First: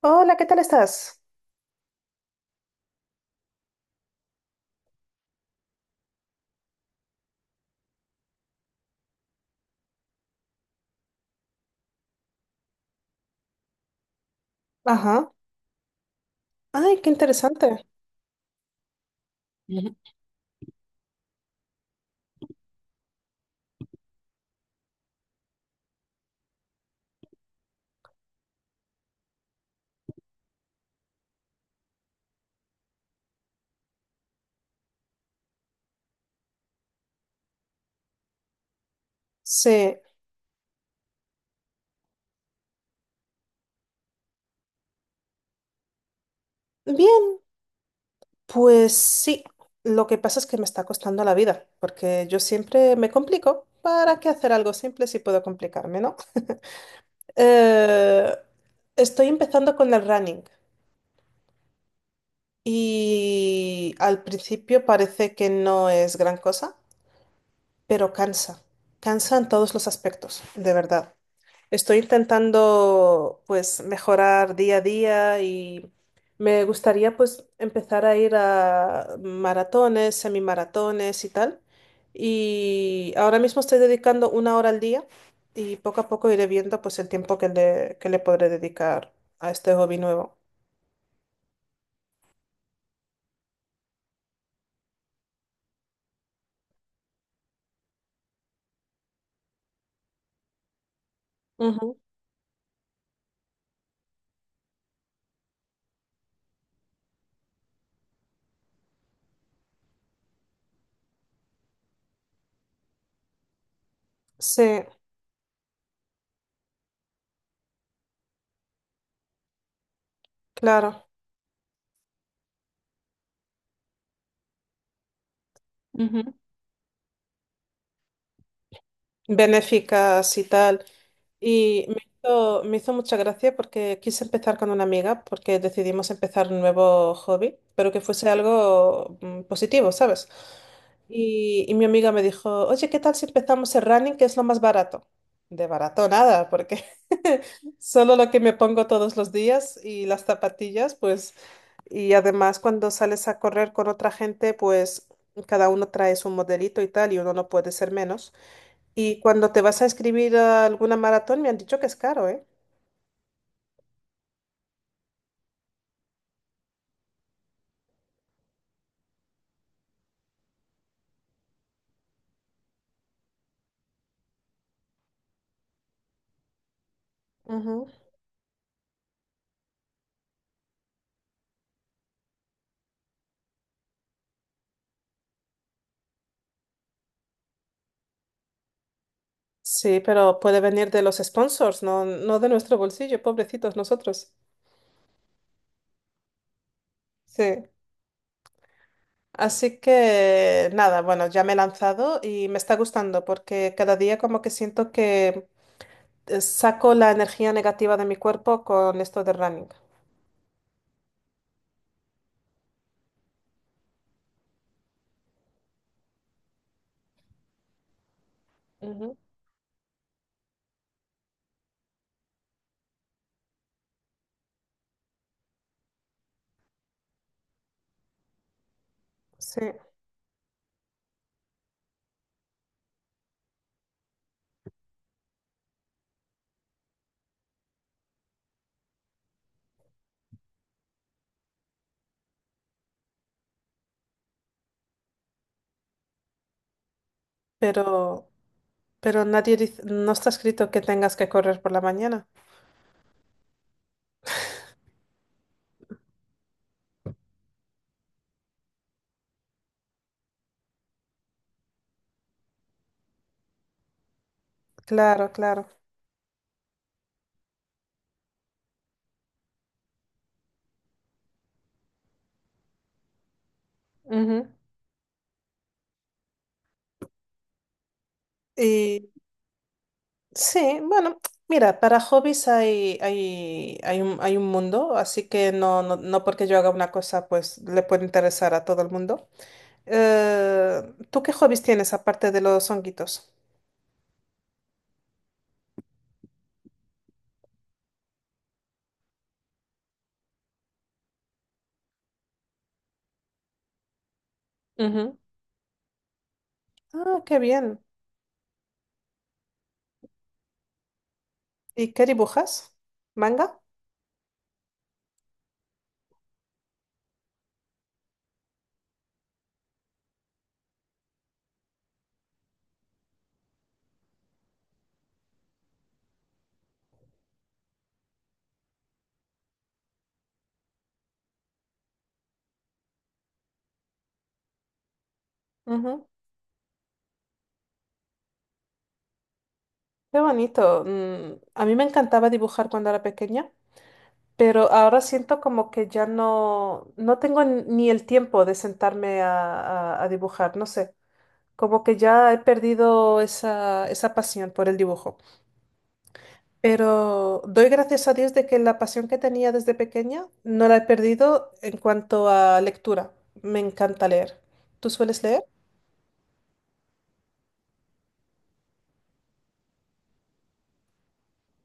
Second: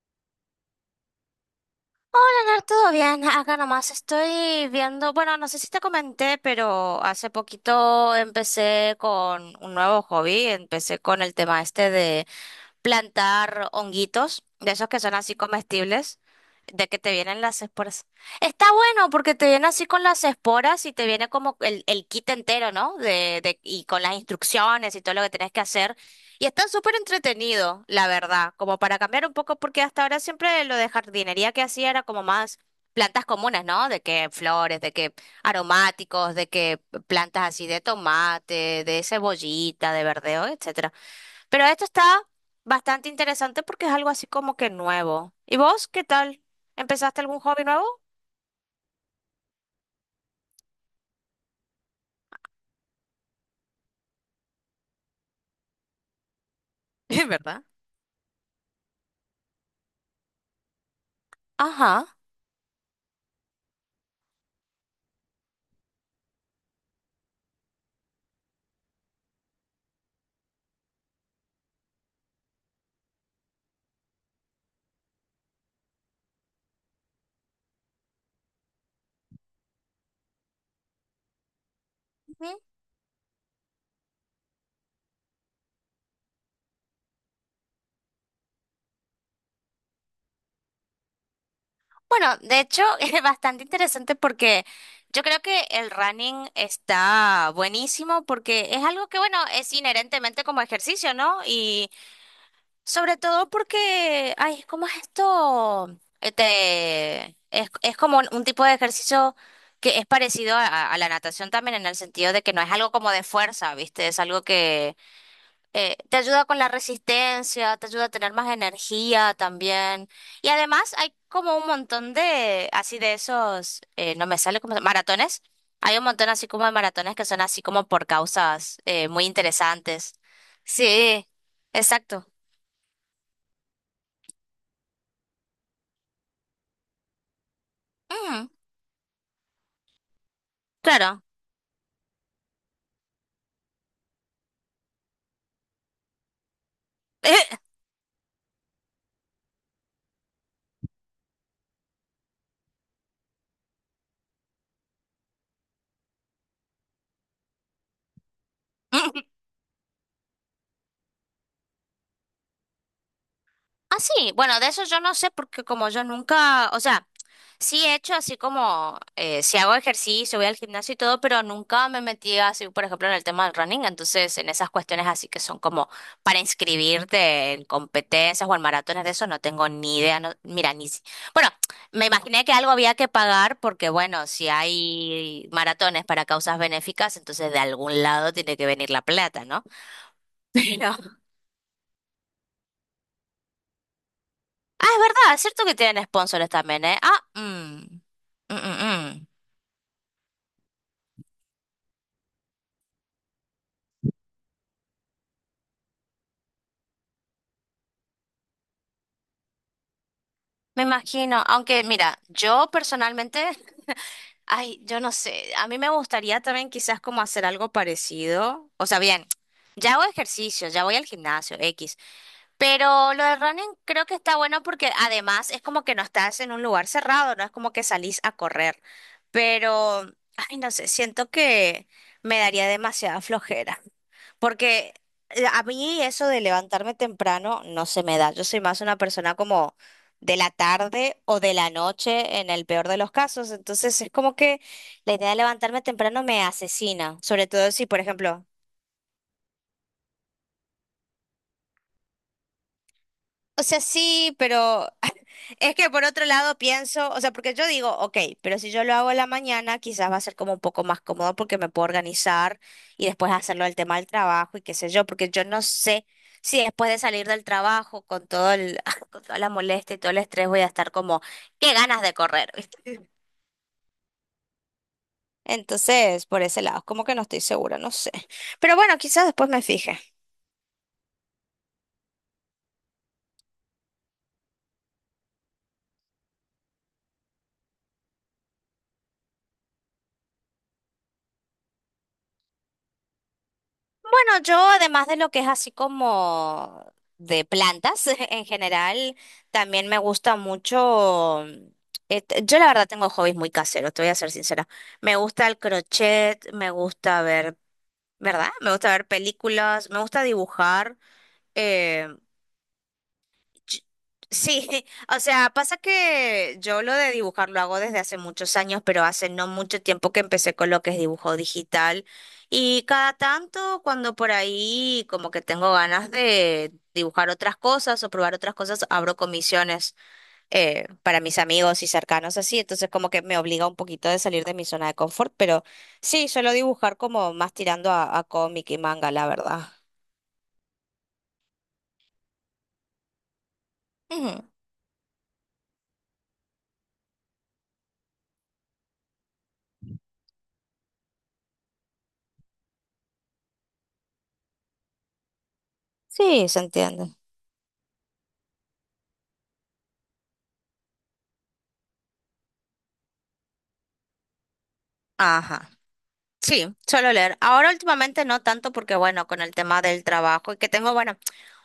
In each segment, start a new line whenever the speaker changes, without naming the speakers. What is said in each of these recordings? Hola, ¿qué tal estás?
Ganar todo bien, acá nomás estoy viendo, bueno, no sé si te comenté, pero hace poquito empecé con un nuevo hobby, empecé con el tema este plantar honguitos, de esos que son
Ajá.
así comestibles, de que
Ay, qué
te vienen las
interesante.
esporas. Está bueno porque te viene así con las esporas y te viene como el kit entero, ¿no? Y con las instrucciones y todo lo que tenés que hacer. Y está súper entretenido, la verdad, como para cambiar un poco, porque hasta ahora siempre lo de jardinería que hacía era como más plantas comunes, ¿no? De que flores, de que aromáticos, de que plantas así de tomate, de cebollita,
Sí.
de verdeo, etcétera. Pero esto está bastante interesante porque es algo así como que nuevo. ¿Y vos qué tal? ¿Empezaste algún
Bien,
hobby nuevo?
pues sí. Lo que pasa es que me está costando la vida, porque yo siempre me complico. ¿Para qué hacer algo simple si puedo complicarme, no?
¿Verdad?
Eh, Estoy empezando con el running,
Ajá.
y al principio parece que no es gran cosa, pero cansa. Cansa en todos los aspectos, de verdad. Estoy intentando pues mejorar día a día, y me gustaría pues empezar a ir a maratones, semimaratones y tal.
Ujú.
Y ahora mismo estoy dedicando una hora al día, y poco a poco iré viendo pues el tiempo que le podré dedicar a este hobby nuevo.
Bueno, de hecho, es bastante interesante porque yo creo que el running está buenísimo porque es algo que, bueno, es inherentemente como ejercicio, ¿no? Y
Ujú.
sobre todo porque, ay, ¿cómo es esto? Es como un tipo de ejercicio que es parecido a, a la natación también en el sentido de que no es algo como de fuerza, ¿viste? Es algo
Sí,
que te ayuda con la resistencia, te ayuda a tener más energía también. Y además
claro.
hay como un montón de, así de esos, no me sale como, maratones. Hay un montón
Ujú.
así como de maratones que son así como por causas muy interesantes.
Benéficas y tal.
Sí,
Y me
exacto.
me hizo mucha gracia porque quise empezar con una amiga, porque decidimos empezar un nuevo hobby, pero que fuese
Ujú.
algo positivo, ¿sabes?
Claro.
Y mi amiga me dijo, oye, ¿qué tal si empezamos el running, que es lo más barato? De barato nada, porque solo lo que me pongo todos los días y las zapatillas, pues, y además cuando sales a correr con otra gente, pues cada uno trae su modelito y tal, y uno no puede ser menos. Y cuando te vas a escribir a alguna maratón, me han dicho que es caro, ¿eh?
Ah, sí, bueno, de eso yo no sé porque como yo nunca, o sea, sí he hecho así como, si hago ejercicio, voy al gimnasio y todo, pero nunca me metí así, por ejemplo, en el tema del running, entonces en esas cuestiones así que son como para inscribirte en
Ujú.
competencias o en maratones de eso, no tengo ni idea, no, mira, ni... Bueno, me imaginé que algo había que pagar porque, bueno, si hay maratones para causas benéficas, entonces de algún lado tiene que venir la plata, ¿no?
Sí, pero puede venir
Pero.
de los sponsors, no, no de nuestro bolsillo, pobrecitos nosotros.
Ah, es verdad, es cierto que tienen sponsors también, ¿eh?
Sí.
Mm, mm, mm.
Así que nada, bueno, ya me he lanzado y me está gustando porque cada día como que siento que saco la energía negativa de mi cuerpo con esto de running.
Me imagino, aunque mira, yo personalmente, ay, yo no sé, a mí me gustaría también quizás como hacer algo parecido, o sea,
Ujú.
bien, ya hago ejercicio, ya voy al gimnasio, X, pero lo de running creo que está bueno porque además es como que no estás en un lugar cerrado, no es como que salís a correr.
Sí,
Pero, ay, no sé, siento que me daría demasiada flojera. Porque a mí eso de levantarme temprano no se me da. Yo soy más una persona como de la tarde o de la noche en el peor de los casos. Entonces es como que la idea de levantarme temprano me asesina. Sobre todo si, por
pero,
ejemplo,
pero nadie dice, no está escrito que tengas que correr por la mañana.
o sea, sí, pero es que por otro lado pienso, o sea, porque yo digo, ok, pero si yo lo hago en la mañana, quizás va a ser como un poco más cómodo porque me puedo organizar y después hacerlo el tema del trabajo y qué sé yo,
Claro,
porque yo no
claro.
sé si después de salir del trabajo con todo el, con toda la molestia y todo el estrés voy a estar como, qué ganas de correr, ¿viste?
Ujú.
Entonces, por ese lado, como que no estoy segura, no sé. Pero bueno,
Y
quizás después me fije.
sí, bueno, mira, para hobbies hay un mundo, así que no, no, no porque yo haga una cosa, pues le puede interesar a todo el mundo. Eh, ¿Tú qué hobbies tienes aparte de los honguitos?
Bueno, yo además de lo que es así como de plantas en general, también me gusta mucho, yo la verdad tengo hobbies muy caseros, te voy a ser sincera. Me
Ujú.
gusta el crochet, me
Ah,
gusta
qué
ver,
bien.
¿verdad? Me gusta ver películas, me gusta dibujar.
¿Y qué
eh,
dibujas? ¿Manga?
Ch- Sí, o sea, pasa que yo lo de dibujar lo hago desde hace muchos años, pero hace no mucho tiempo que empecé con lo que es dibujo digital. Y cada tanto, cuando por ahí como que tengo ganas de dibujar otras cosas o probar otras cosas, abro comisiones para mis amigos y cercanos así. Entonces como que me obliga un poquito de salir de mi zona de confort, pero
Ujú.
sí, suelo dibujar como más tirando a cómic y manga, la verdad.
Qué bonito. A mí me encantaba dibujar cuando era pequeña,
Ujú.
pero ahora siento como que ya no, ni el tiempo de sentarme a dibujar, no sé, como que ya he perdido esa, esa pasión por el dibujo.
Sí, se entiende.
Pero doy gracias a Dios de que la pasión que tenía desde pequeña no la he perdido en cuanto a lectura. Me encanta leer. ¿Tú sueles leer?
Ajá. Sí, suelo leer. Ahora últimamente no tanto porque, bueno, con el tema del trabajo y que tengo, bueno,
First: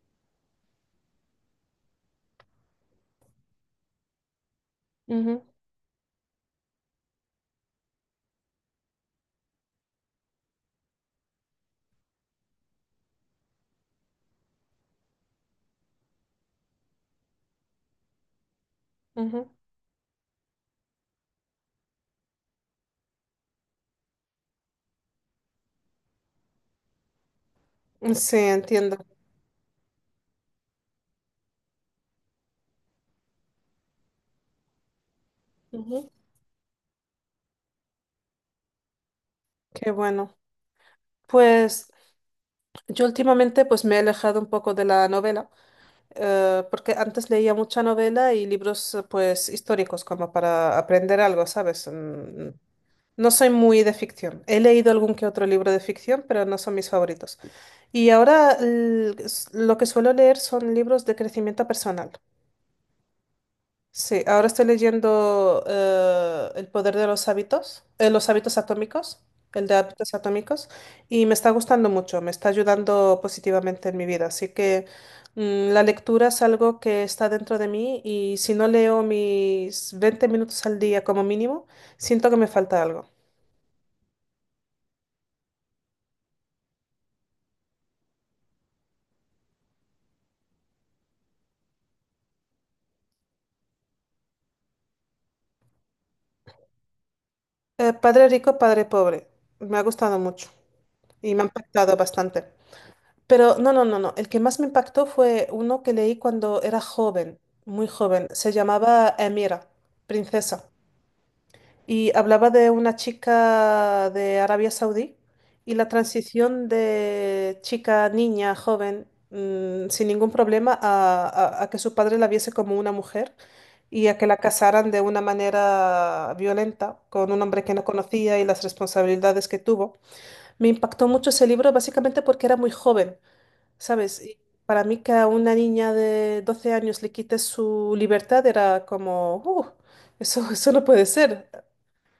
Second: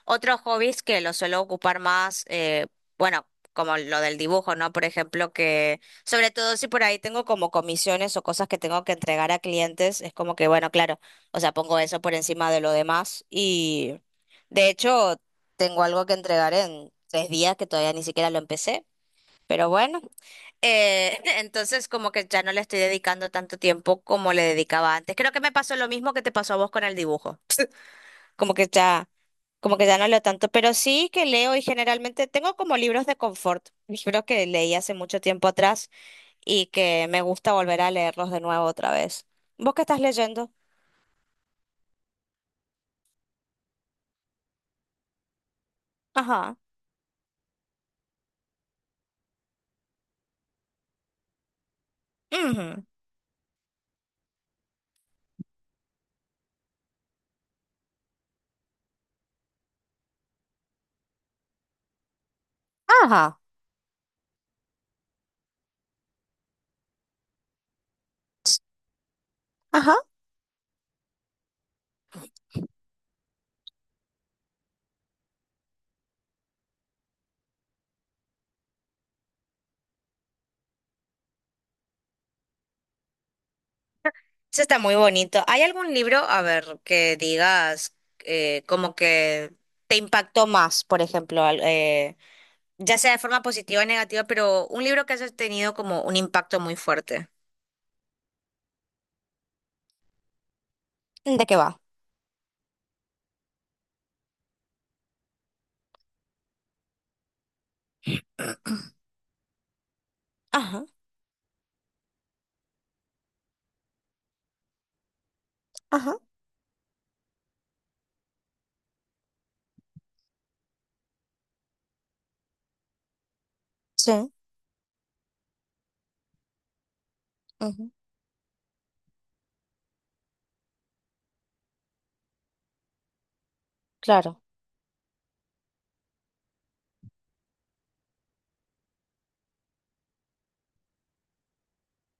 otros hobbies que lo suelo ocupar más, bueno, como lo del dibujo, ¿no? Por ejemplo,
Ujú,
que sobre todo si por ahí tengo como comisiones o cosas que tengo que entregar a clientes, es como que, bueno, claro, o sea, pongo eso por encima de lo demás y de hecho tengo algo que entregar en 3 días que todavía ni siquiera lo empecé. Pero bueno, entonces como que ya no le estoy dedicando tanto tiempo como le dedicaba antes. Creo que me pasó lo mismo que te pasó a vos con el dibujo.
ujú. Sí,
Como que
entiendo.
ya, como que ya no leo tanto, pero sí que leo y generalmente tengo como libros de confort, libros que leí hace mucho tiempo atrás
Ujú.
y que me gusta volver a leerlos de nuevo otra vez. ¿Vos qué
Qué
estás
bueno.
leyendo?
Pues yo últimamente pues me he alejado un poco de la novela,
Ajá.
porque antes leía mucha novela y libros pues históricos como para aprender algo, ¿sabes?
Ujú.
No soy muy de ficción. He leído algún que otro libro de ficción, pero no son mis favoritos. Y ahora lo que suelo leer son libros de crecimiento personal.
Ajá.
Sí, ahora estoy leyendo El poder de los hábitos, el de
Ajá.
hábitos atómicos, y me está gustando mucho, me está ayudando positivamente en mi vida. Así que la lectura es algo que está dentro de mí, y si no leo mis 20 minutos al día como mínimo, siento que me falta algo.
Eso está muy bonito. ¿Hay algún libro, a ver, que digas como que te impactó más, por ejemplo, ya sea de forma positiva o negativa, pero un libro que hayas tenido como un impacto muy fuerte?
Padre rico, padre pobre, me ha gustado mucho y me
¿De
ha
qué va?
impactado bastante. Pero no, no, no, no. El que más me impactó fue uno que leí cuando era joven, muy joven. Se llamaba Emira, princesa.
Ajá,
Y hablaba de una chica de Arabia Saudí, y la
ajá,
transición de chica, niña, joven, sin ningún problema, a, a que su padre la viese como una mujer, y a que
sí,
la casaran de una manera violenta con un hombre que no
ujú,
conocía, y las responsabilidades que tuvo. Me impactó mucho ese libro básicamente porque era muy joven. ¿Sabes? Y
claro.
para mí que a una niña de 12 años le quites su libertad era como, eso, eso no puede ser."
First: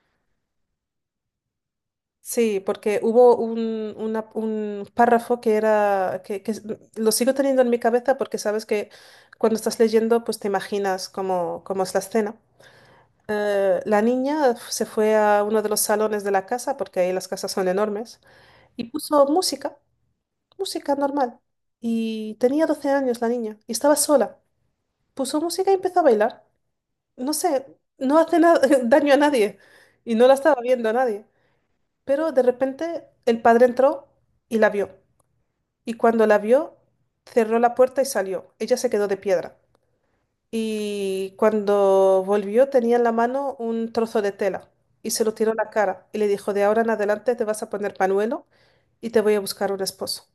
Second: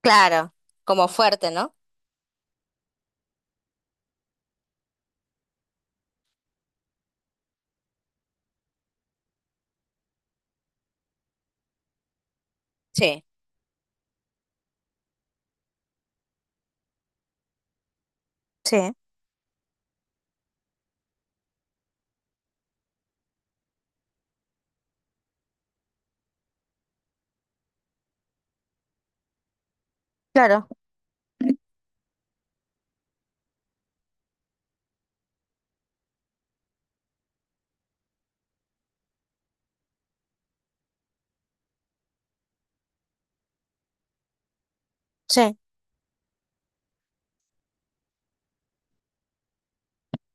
Claro, como fuerte, ¿no?
Sí, porque hubo un párrafo que lo sigo teniendo en mi cabeza, porque sabes que cuando estás leyendo pues te imaginas cómo, cómo es la escena.
Sí.
La niña se fue a uno de los salones de la casa, porque ahí las casas son enormes, y
Sí,
puso música, música normal. Y tenía 12 años la niña, y estaba sola. Puso música y empezó a bailar. No sé, no hace na- daño a nadie, y no la estaba
claro,
viendo a nadie. Pero de repente el padre entró y la vio. Y cuando la vio, cerró la puerta y salió. Ella se quedó de piedra. Y cuando volvió tenía en la mano un trozo de tela, y se lo tiró en
sí.
la cara y le dijo, de ahora en adelante te vas a poner panuelo, y te voy a buscar un esposo.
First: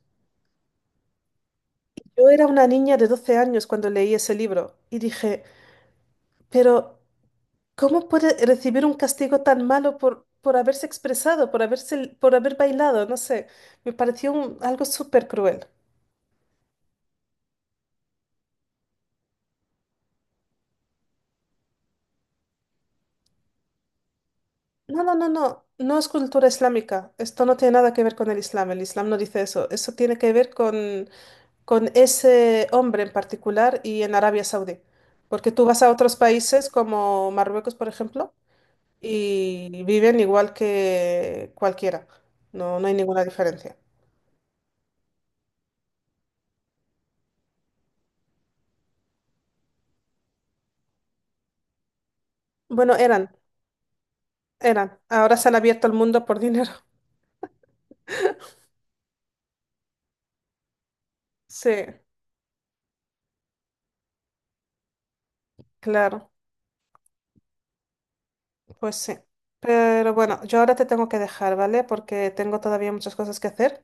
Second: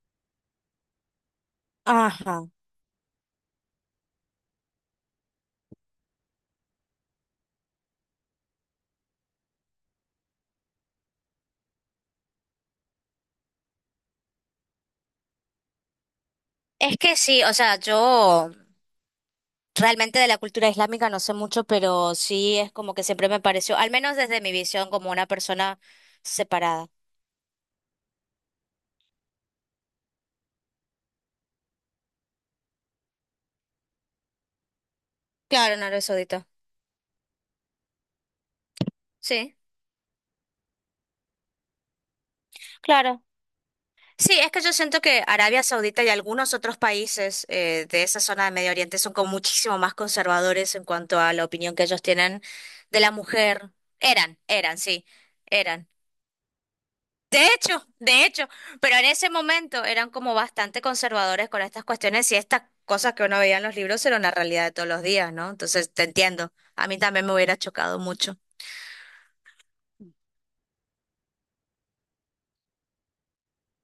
Yo
Ajá.
era una niña de 12 años cuando leí ese libro y dije, pero ¿cómo puede recibir un castigo tan malo por haberse expresado, por haberse, por haber bailado? No sé, algo súper cruel.
Es que sí, o sea, yo... Realmente de la cultura islámica no sé mucho, pero sí es como que siempre me pareció, al menos desde mi visión,
No,
como
no, no,
una
no,
persona
no es cultura
separada.
islámica. Esto no tiene nada que ver con el Islam. El Islam no dice eso. Eso tiene que ver con ese hombre en particular y en Arabia Saudí. Porque tú
Claro,
vas
en
a
Arabia
otros
Saudita.
países como Marruecos, por ejemplo,
Sí.
y viven igual que cualquiera. No, no hay ninguna
Claro.
diferencia.
Sí, es que yo siento que Arabia Saudita y algunos otros países de esa zona de Medio Oriente son como muchísimo más conservadores en cuanto a la opinión que ellos tienen
Bueno,
de la
eran,
mujer.
eran.
Sí,
Ahora se han abierto
eran.
el mundo por dinero.
De hecho, pero en ese momento eran como bastante conservadores con
Sí,
estas cuestiones y estas cosas que uno veía en los libros eran la realidad de todos los días, ¿no? Entonces, te
claro,
entiendo. A mí también me hubiera chocado mucho.
pues sí. Pero bueno, yo ahora te tengo que dejar, ¿vale? Porque tengo todavía muchas cosas que hacer.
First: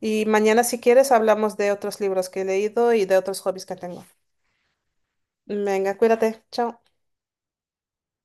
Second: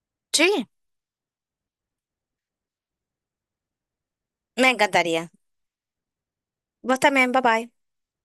Y mañana,
Sí,
si quieres, hablamos de otros libros que he leído y de otros hobbies que tengo.
me encantaría.
Venga, cuídate. Chao.
Vos también, bye bye.